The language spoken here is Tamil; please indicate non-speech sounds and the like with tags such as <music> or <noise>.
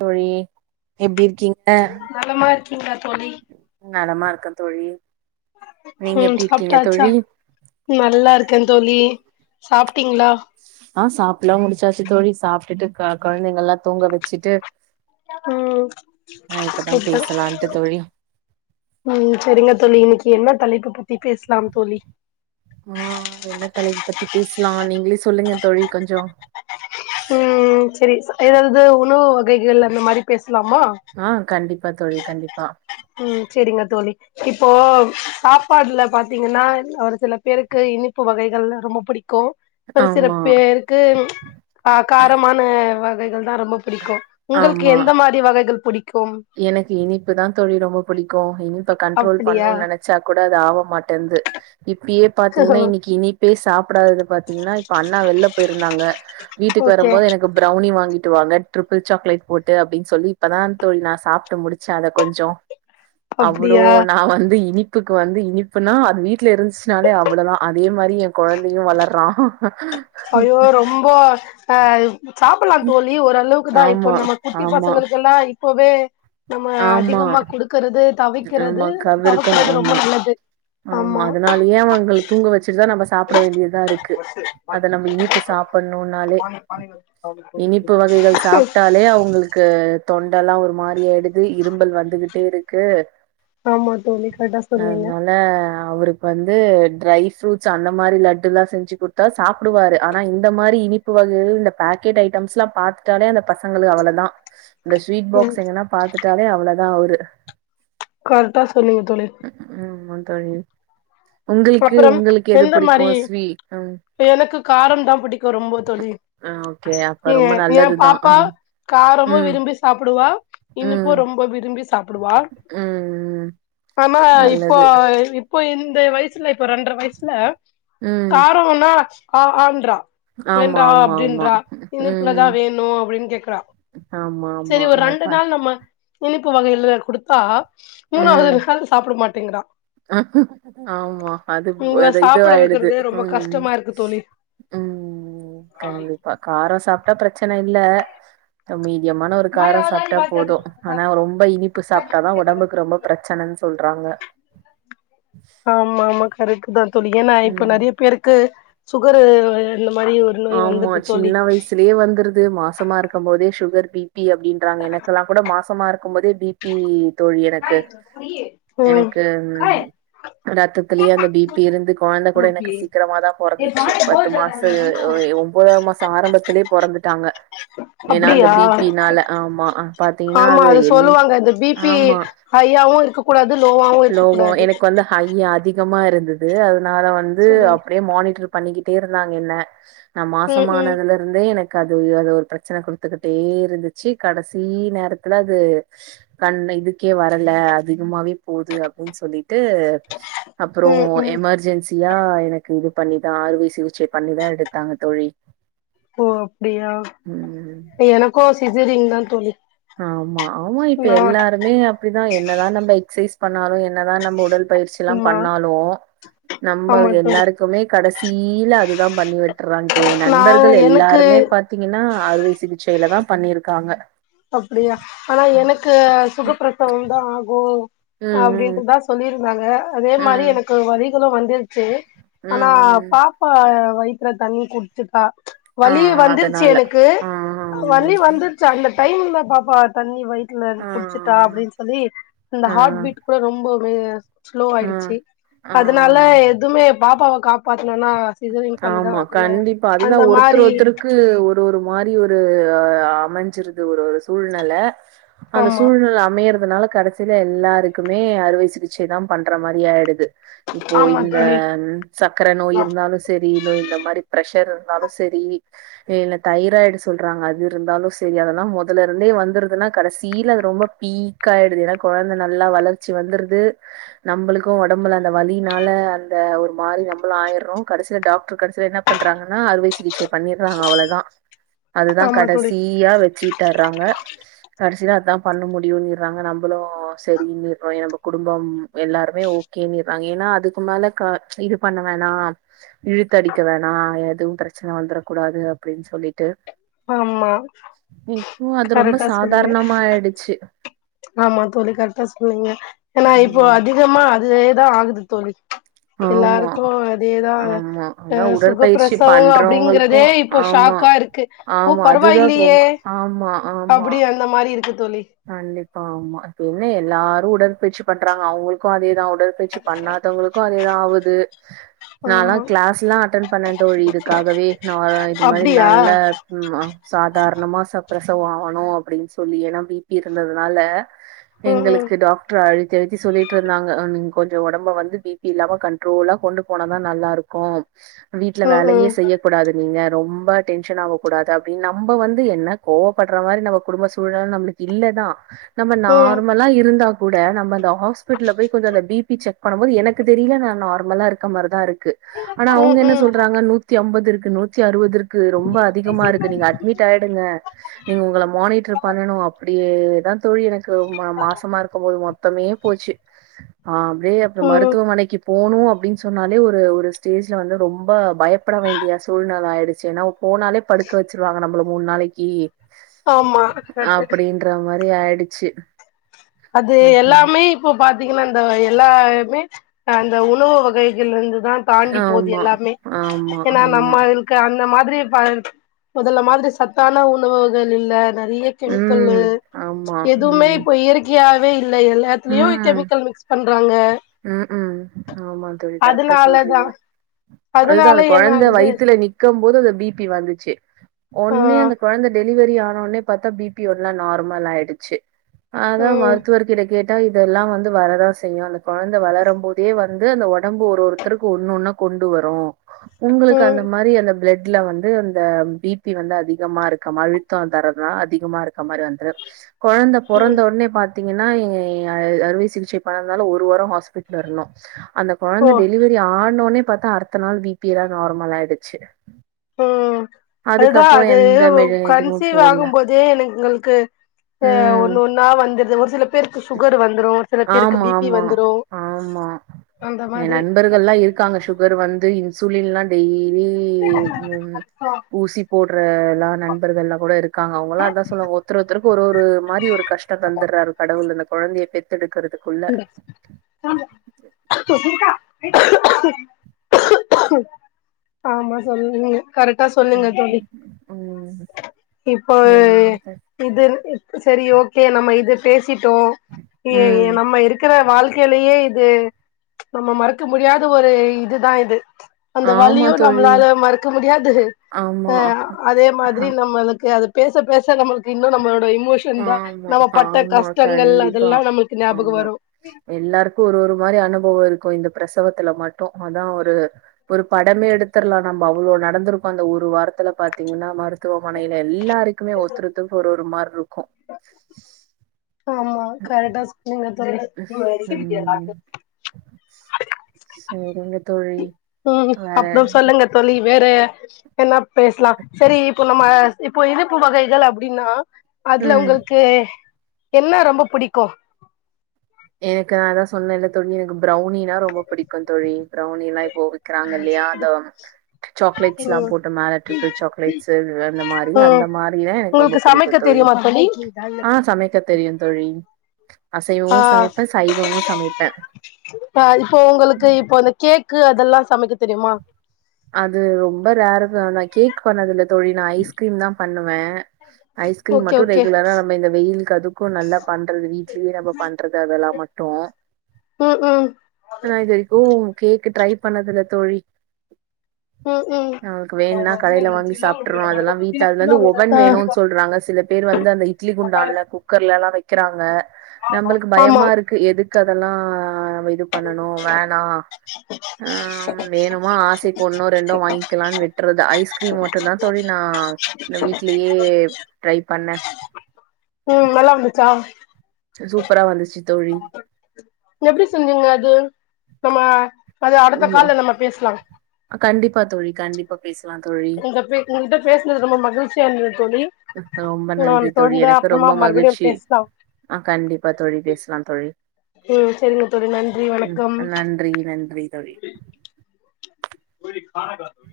தோழி எப்டி இருக்கீங் நலமா இருக்கீங்களா தோழி நலமா இருக்கே தோழி நீங்க ம் எப்டி இருக்கீங்க சாப்ட்டாச்சா தோழி நல்லா இருக்கே தோழி சாப்டீங்களா ஆ சாப்ட்டுலா முடிச்சாச்சு தோழி சாப்டுட்டு கொழந்தைங்களா தூங்க வச்சுட்டு ம் ஆ இப்பதா சூப்பர் பேசலான்ட்டு தோழி ம் சரிங்க தோழி இன்னைக்கு என்ன தலைப்பு பத்தி பேசலாம் தோழி ஆ என்ன தலைப்ப பத்தி பேசலா நீங்களே சொல்லுங்க தோழி கொஞ்சோ ம் சரி எதாவ்து உணவு வகைகள் அந்த மாரி பேஸ்லாமா ஆ கண்டிப்பா தோழி கண்டிப்பா ம் செரிங்க தோழி இப்போ சாப்பாட்ல பாத்தீங்கன்னா ஒரு சில பேருக்கு இனிப்பு வகைகள் ரொம்ப புடிக் க்கு ஒரு சில ஆமா பேருக்கு ஆ காரமான வகைகள் தா ரொம்ப புடிக்கு உங்கள்க்கு ஆமா எந்த மாரி வகைகள் புடிக்கும் எனக்கு இனிப்பு தா தோழி ரொம்ப புடிக்கு இனிப்ப கண்ட்ரோல் பண்ணோ அப்படியா நெனச் ச்சா கூட அது ஆவ மாட்டன்து இப்பயே பாத்தீங்கன்னா இன்னிக்கி இனிப் போய் சாப்டாதது பாத்தீங்ன்னா இப்ப அண்ணா வெள்ல போயிருந்தாங்க வீட்டுக்கு ஓகே வரும்போது எனக்கு பிரவ்னி வாங்கிட்டு வாங்க ட்ரிபிள் சாக்லேட் போட்டு அப்டின் சொல்லி இப்பதா தோழி நாஸ் சாப்ட்டு முடிச்ச அத கொஞ்சோ அவ்ளோ அப்டியா நா வந்து இனிப் புக்கு வந்து இனிப்புனா அது வீட்ல இருந்துச்சுனாலே அவ்ளதா அதே மாதிரி என் கொழந்தையு வளர்றா அய்யய்யோ ரொம்ப அ சாப்புல்லா தோழி ஓரளவுக்குதா இப்ப ஆமா நம்ம குட்டி ஆமா பசங்களுக்கு எல்லா இப்பவே நம்ம ஆமா அதிகமா குடுக்கறது தவிக்கிறது ஆமா கவ்வு இருக்கணு தவிர்க்கிறது ரொம்ப ஆமா நல்லது ஆமா அதனாலயே அவங்கள தூங்க வச்சுட்டுதா நம்ப சாப்ட வேண்டியதாருக்கு அத நம்ம இனிப்பு சாப்பன்னோனாலே இனிப்பு வகைகள் சாப்டாலே அவங்கள்க் க்கு தொண்டல்லா ஒரு மாரி ஆயிடுது இரும்பல் வந்துகிட்டே இருக்கு ஆமா தோழி கர்ட்டா சொன்னீங்க ல அவருக் வந்து ட்ரை ப்ரூட்ஸ் அந்த மாரி லட்டுல்லா செஞ்சு குத்தா சாப் டுவாரு ஆனா இந்த மாரி இனிப்பு வகைகள் இந்த பாக்கெட் ஐட்டம்ஸ்ல்லா பாத்ட்டாலே அந்த பச ங்களு அவ்ளதா இந்த ஸ்வீட் ம் பாக்ஸ் எங்கன்னா பாத்துட்டாலே அவ்ளதா அவுரு கரெக்டா சொன்னீங்க தோழி ம் ம் தோழி உங்களுக்கு அப்புறம் உங்களுக்கு எது எந்த மாரி பிடிக்கும்? ஸ்வீ ம். எனக்கு காரந்தா புடிக்கு ரொம்ப தோழி ஆ ஓகே. அப்ப ரொம்ப ஏன் என் நல்லதுதான். அ. பாப்பா காரமு ம். விரும்பி சாப்புடுவா இனிப்பு ம். ரொம்ப விரும்பி ப்புடுவா ம். ஆனா இப்போ நல்லது. இப்போ இந்த வய்சுல இப்போ ரெண்ட்ர வய்சுல ம். காரோவன்னா ஆ ஆன்றா ஆமா, வேண்டா ஆமா, ஆமா. அப்டின்றா ம். இனிப்புலதா வேனோ அப்டின் கேக்குறா ஆமா, ஆமா. செரி ஒரு நம்ம ரெண்டு பா நாள் நம்ம இனிப்பு வகையில குடுத்தா மூணாவ்து ம். நாள் சாப்ட மாட்டேங்குறா ஆமா அது உங்கள அது இது சாப்ட ஆயிடுது வைக்கிறதே ரொம்ப ம் கஷ்டமா இருக்கு தோழி ம் கண்டு இப்ப காரோ சாப்ட்டா பிரச்சன இல்ல மீடியமான ஒரு காரோ சாப்ட்டா போதோ ஆனா ரொம்ப இனிப்பு சாப்ட்டாதா ஒடம்புக்கு ரொம்ப பிரச்சனன் சொல்றாங்க ஆமா ஆமா கரக்ட்டு தா தோழி ஏன்னா இப்ப ம் நெறைய பேருக்கு சுகரு இந்த மாரி நோய் ஆமா வந்தது தோழி சின்ன வய்சுலயே வந்துரு து மாசமா இருக்கும் போதே சுகர் பி பி அப்டின்றாங்க எனக்கெல்லா கூட மாசமா இருக்கும்போதே பி பி தோழி எனக்கு ம் எனக்கு ரத்தத்திலயே அந்த பி பி இருந்து கொழந்த கூட எனக்கு சீக்கிரமாதா பொறந்துச்சி பத்து மாச ஒ ஒன்பதா மாசோ ஆரம்பத்துலயே பொறந்துட்டாங்க ஏன்னா அந்த அப்டியா பி பினால ஆமா பாத்தீங்கன்னா ஆமா அது என் சொல்லுவாங்க இந்த பி பி ஆமா ஹையாவு இருக்க கூடாது லோவாவு இருக்க லோவா கூடாது எனக்கு வந்து ஹை அதிகமா இருந்தது அதனால வந்து செரி அப்டியே மானிட்டர் பண்ணிக்கிட்டே இருந்தாங்க என்ன நா ம் ம் மாசமானதுல இருந்தே எனக்கு அது அது ஒரு பிரச்சன குடுத்துக்கிட்டே இருந்துச்சு கடைசி நேரத்துல அது கண்ண இதுக்கே வரல அதிகமாவே போது அப்டின் சொல்லிட்டு அப்புறோ ம் ம் எமர்ஜென்சியா எனக்கு இது பண்ணிதா அறுவை சிகிச்சை பண்ணிதா எடுத் தாங்க தோழி ஓ அப்டியா ம். எனக்கு சிசேரியன் தா தோழி ஆமா ஆமா இப்ப நா எல்லாருமே அப்டிதா என்னதா நம்ம எக்சசைஸ் பண்ணாலோ என்னதா நம்ம உடல் பயிற்சில்லா ஆமா பண்ணால்லோ நம்ம ஆமா தோழி எல்லாருக் குமே கடைசியில அதுதா பண்ணி விட்டுறாங்க இப்ப ஏ நா நண்பர்கள் எனக்கு எல்லாருமே பா த்தீங்கன்னா அறுவை சிகிச்சையில தா பண்ணிருக்காங்க அப்டியா ஆனா எனக்கு ம். சுகப்பிரசவம் தா ஆகு அ ப்டின்ட்டு ம். தா சொல்லிருந்தாங்க அதே மாரி ம். எனக்கு வலிகளோ வந்துருச்சு ம். ஆனா ம். பாப் பா வயித்துல தண்ணி குடிச்சிட்டா ஆ வலி வந்துருச்சு அதனால. எனக்கு ஆ. வலி வந்துருச்சு அந்த டைம்ல பாப்பா தண்ணி வயி த்துல ஆ. குடிச்சிட்டா அப்டின் சொல்லி அந்த ஆ. ஹார்ட் ஆ. பீட் கூட ரொம்ப <unintelligible> ஸ்லோ ஆ. ஆயிடுச்சி அதனால ஆ. எதுமே பாப்பாவ காப்பாத்னோனா ஆமா கண்டிப்பா அதுதா ஒருத்தர் மாரி ஒருத்தருக் கு ஒரு ஒரு மாரி ஒரு அமஞ்சிருது ஒரு ஒரு சூழ்நெல அந்த ஆமா சூழ்நெல அமையறதுனால கடசி ல எல்லாருக்குமே அறுவை சிகிச்சைதா பண்ற மாரி ஆயிடுது இப்போ ஆமா இந்த தோழி சக்கர நோய் இருந்தாலோ சரி இன்னு இந்த மாரி ப்ரெஷர் இருந்தாலு சரி இ இல்ல தைராய்டு சொல்றாங்க அது இருந்தாலு சரி அதெல்லா முதலருந்தே வந்துருதுன்னா கடைசியில அது ரொம்ப பீக்கா ஆயிடுது ஏன்னா குழந்த நல்லா வளர்ச்சி வந்துருது நம்பளுக்கு உடம்புல அந்த வலினால அந்த ஒரு மாரி நம்பளு ஆயர்றோ கடசில டாக்டர் கடசில என்ன பண்றாங்கன்னா அறுவை சிகிச்சை பண்ணிறாங்க அவ்ளதா அதுதா ஆமா தோழி கடைசியா வச்சிட்டறாங்க கடசியில அதா பண்ண முடியுன்னிறாங்க நம்பளு சரின்னிறோ நம்ம குடும்பம் எல்லாருமே ஓ கேனிறாங்க ஏன்னா அதுக்கு மேல க இது பண்ண வேணா இழுத்தடிக்க வேணா எதுவு பிரச்சன வந்துர கூடாது அப்டின் சொல்லிட்டு ஆமா இப்போ அது ரொம்ப கரெக்டா சொன்னீங்க சாதாரணமா ஆயிடுச்சு ஆமா தோழி கரெக்டா சொன்னீங்க ஏன்னா இப்போ ம் அதிகமா அதேதா ஆகுது தோழி ஆமா எல்லாருக்கு அதேதா ஆமா அதா அஹ் உடற்பயிற்சி சுகப்பிரசவோ பண்றவங்களுக்கு அப்டிங்றதே இப்போ ஆமா ஷாக்கா இருக்கு ஓ ஆமா. பரவா அதுதான் இல்லயே ரொம்ப ஆமா ஆமா. அப்டி அந்த மாரி இருக்கு தோழி கண்டிப்பா ஆமா இப்ப என்ன எல்லாரு உடற்பயிற்சி பண்றாங்க அவங்களுக்கு அதேதா உடற்பயச்சி பண்ணாதவங்களுக்கு அதேதா ஆவுது நாலா ஆமா கிளாஸ்லா அட்டென் பண்ணே தோழி இதுக்காகவே நாலா இது மாரி அப்டியா நல்ல ம் அ சாதாரணமா ச பிரசவம் ஆவணு அப்டின் சொல்லி ஏனா பி பி இருந்ததுனால ம் ம் எங்களுக்கு டாக்டர் அழி த்தி அழித்தி சொல்லிட்டு இருந்தாங்க ம் கொஞ்சோ உடம்ப வந்து பி பி இல்லாம கண்ட்ரோலா கொண்டு போனதா நல்லா இருக்கு வீட்ல ம் வேலையே ம் செய்ய கூடாது நீங்க ரொம்ப டென்ஷன் ஆவக்க கூடாது அப்டின் நம்ப வந்து என்ன கோவப்படுற மாரி நம்ம குடும்ப சூழல் நிலை நம்பளுக் இல்லதா நம்ப ம் நார்மலா இருந்தா கூட நம்ப அந்த ஹாஸ்பிடல்ல போய் கொஞ்சோ அந்த பிபி செக் பண்ணும்போது எனக்கு தெரியல நா நார்மலா இருக்க மாரிதா இருக்கு ஆனா அவங்க ம் என்ன ம் சொல்றாங்க நூ த்தி அம்பதுஇருக்கு நூத்தி அறுபது இருக்கு ரொம்ப அதிகமா இருக்கு நீங்க அட்மிட் டாயிடுங்க நீங்க உங்களை மானிட்டர் பண்ணனு அப்டியேதா தோழி எனக்கு ம மாசமா இருக்கும்போது மொத்தமே போச்சு ஆ அப்டியே அப்றோ ம் மருத்துவமனைக்கு போணு அப்டின்னு சொன்னாலே ஒரு ஒரு ஸ்டேஜ்ல வந்து ரொம்ப பயப்பட வேண்டிய சூழ்நில ஆயிடுச்சு ஏனாவ் போனாலே படுக்க வச்சுருவாங்க நம்பள மூணு நாளைக்கி ஆமா கரெக்ட் ன்ற மாரி ஆயிடுச்சு அது எல்லாமே இப்ப பாத்தீங்கன்னா இந்த எல்லாமே அந்த உணவு வகைகள் இருந்து தா தாண்டி போது ஆமா, எல்லாமே ஆமா, ஏனா ஆமா. நம்ம க அந்த மாதிரி ச முதல்ல மாதிரி சத்தான உணவுகள் இல்ல நெறைய கெமிக்கல்லு ம். ஆமா. எதுவுமே ம். இப்ப இயற்கையாவே இல்லை எல்லாத்துலயு கெமிக்கல் மிக்ஸ் பண்றாங்க ம் ம் ஆமா தோழி கரெக்டா அதனாலதா சொல்றீங்க அதுதா அதனால அந்த என்ன குழந்தை ஆகுது வயித்துல நிக் க்கும் போது அந்த பி பி வந்துச்சு ஆ ஒன்னு அந்த குழந்த டெ டெலிவரி ஆனோனே பாத்தா பி பி ஒரு நாள் நார்மல் ஆயிடுச்சு அதான் ம் மருத்துவர் கிட்ட கேட் ட இதெல்லா வந்து வரதாசெய் செய்யு அந்த குழந்தை வளரும் போதே வந்து அந்த உடம்பு ஒரு ஒருத்தருக்கு ஒன்னு ஒன்னா கொண்டு வரு உங்களுக்கு ம் அந்த மாரி அந்த பிளட் ல்ல வந்து இந்த பிபி வந்து அதிகமா இருக்க மாரி அழுத்த தரதா அதிகமா இருக்க மாரி வந்துரு குழந்த ம் பொறந்த உடனே பாத்தீங்கன்னா இ அறுவை சிகிச்சை பன்னாலு ஒரு வார ஹாஸ்பிட்டல இருந்தோ அந்த குழந்தை ஓ டெலிவரி ஏ ஆடுனோனே பாத்தா அடுத்த நாள் பி பி ல்லா நார்மல் ஆயிடுச்சு ம் அதுதா அதுக்கப்புறம் அது எந்த மெடி எதுவும் கன்சீவ் போடல. ஆகும் போதே என எங்களுக்கு அ ம். ஒன்னு ஒன்னா வந்துருது ஒரு சில பேருக்கு சுகர் வந்துரு சில பேருக்கு ஆமா பி பி ஆமா வந்துரு ஆமா அந்த என் மாதிரி நண்பர்கள் எல்லா இருக்காங்க சுக சுகர் வந்து இன்சுலின் ல்லா டெய்லி ஊசி போட்ற எல்லா நண்பர்கள் ல்லா கூட இருக்காங்க அவங்கல்லா அதா சொல்லுவாங்க ஒருத்தர் ஒருத்தருக்கு ஒரு ஒரு மாரி ஒரு கஷ் ட்டத தந்துடுறாரு கடவுள் அந்த குழந்தைய பெத்தெடுக்கிறது சொ <unintelligible> ஆமா சொல்லுனிய கரெக்டா சொன்னிங்க ம். தோழி ம். இப்பவே சரிங்க தோழி. இது சரி ஓகே நம்ம இது பேசிட்டோ ஏ ஏ ம். நம்ம நம்ம இருக்கிற வாழ்க்கையிலயே இது நம்ம மறக்க முடியாத ஒரு இதுதா இது அந்த ஆமா வலியு தோழி. நம்மளால மறக்க முடியாது ஆமா. அ அதே மாதிரி ஆ- நம்மளுக்கு அது பேச பேச நம்மளுக்கு இன்னும் நம்மளோட இமோஷன் தா ஆமா, நம்ம பட்ட ஆமா. கஷ்டங்கள் அதெல்லா நம்மளுக்கு ஞாபகத்து எல்லாருக்கு ஒரு ஒரு மாரி அனுபவம் இருக்கும் இந்த பிரசவத்துல மட்டு அதா ஒரு ஒரு படமே எடுத்தர்லா நம்ப அவ்ளோ நடந்துருக்கு அந்த ஒரு வாரத்துல பாத்தீங்கன்னா மரு மருத்துவமனையில எல்லாருக்குமே ஒருத்தர் ஒருத்தருக்கு ஒரு ஒரு மார் இருக்கும் ஆமா கரெக்டா சொன்னிங்க தோழி ம் சரிங்க தோழி ம் வேற அப்றோ சொல்லுங்க தோழி வேற என்ன பேசலா செரி இப்போ நம்ம இப்போ இனிப்பு வகைகள் அப்டின்னா அதுல ம் உங்களுக்கு என்ன ரொம்ப புடிக்கு எனக்கு நா தா சொன்ன இல்ல தோழி எனக்கு ப்ரௌனினா ரொம்ப புடிக்கு தோழி ப்ரௌனினா இப்போ விக்கறாங்க இல்லயா அந்த சாக்லேட்ஸ்ல்லா ம் போட்டு மேல ட்ரிபிள் சாக்லேட்ஸு அந்த மாரி ம் அந்த மாரியே ரொம்ப உங்களுக்கு புடிக்கு சமைக்க தோழி தெரியுமா ஆ சமைக்க தெரியு தோழி அசைவமு சமைப்ப சைவமு சமைப்ப அ இப்போ உங்களுக்கு இப்போ இந்த கேக்கு அதெல்லா சமைக்க தெரிமா அது ரொம்ப ரேருதா நா கேக் பண்ணது இல்ல தோழி நா ஐஸ்கிரீம் தா பண்ணுவ ஐஸ்கிரீம் ஓகே மட்டு ஓகே ரெகுலரா நம்ம இந்த வெயிலுக்கு அதுக்கு நல்லா பண்றது வீட்லேயே நம்ம பண்றது அதெல்லா மட்டு ம்க்கு ஆனா இது வரைக்கு கேக்கு ட்ரை பண்ணதுல்ல தோழி ம் ம் நமக்கு வேண்னா கடைல வாங்கி சாப்ட்றோ அதெல்லா வீட்டு அதுல இருந்து ஒவன் ஆ வேணு சொல்றாங்க சில பேர் வந்து அந்த இட்லி குண்டான்ல குக்கர்ல எல்லா வைக்கறாங்க நம்மளுக்கு ஆமா பயமா இருக்கு எதுக் கதலா இது பண்ணணு வேணா ஆ வேணுமா ஆசைக் ஒன்னோ ரெண்டோ வாய்ங்க்கலானு விட்றது ஐஸ்கிரீம் மட்டுதா தோழி நா வீட்லயே ட்ரை பண்ண ம் நல்லா வந்துச்சா சூப்பரா வந்துச்சு தோழி எப்டி செஞ்சிக்க அது நம்ம அது அடுத்த ம் கால்ல நம்ம பேசலா கண்டிப்பா தோழி கண்டிப்பா பேசலா தோழி இத பே உங்கிட்ட பேஸ்னது ரொம்ப மகிழ்ச்சியா இருத்துது தோழி ரொம்ப நன்றி நம்ம தோழி தொடர்ந்து எனக்கு அப்புறமா ரொம்ப மறுபடியும் மகிழ்ச்சி பேசலாம் ஆ கண்டிப்பா தோழி பேசலா தோழி ம் சரிங்க தோழி நன்றி ம் வணக்கம் நன்றி நன்றி தோழி <unintelligible>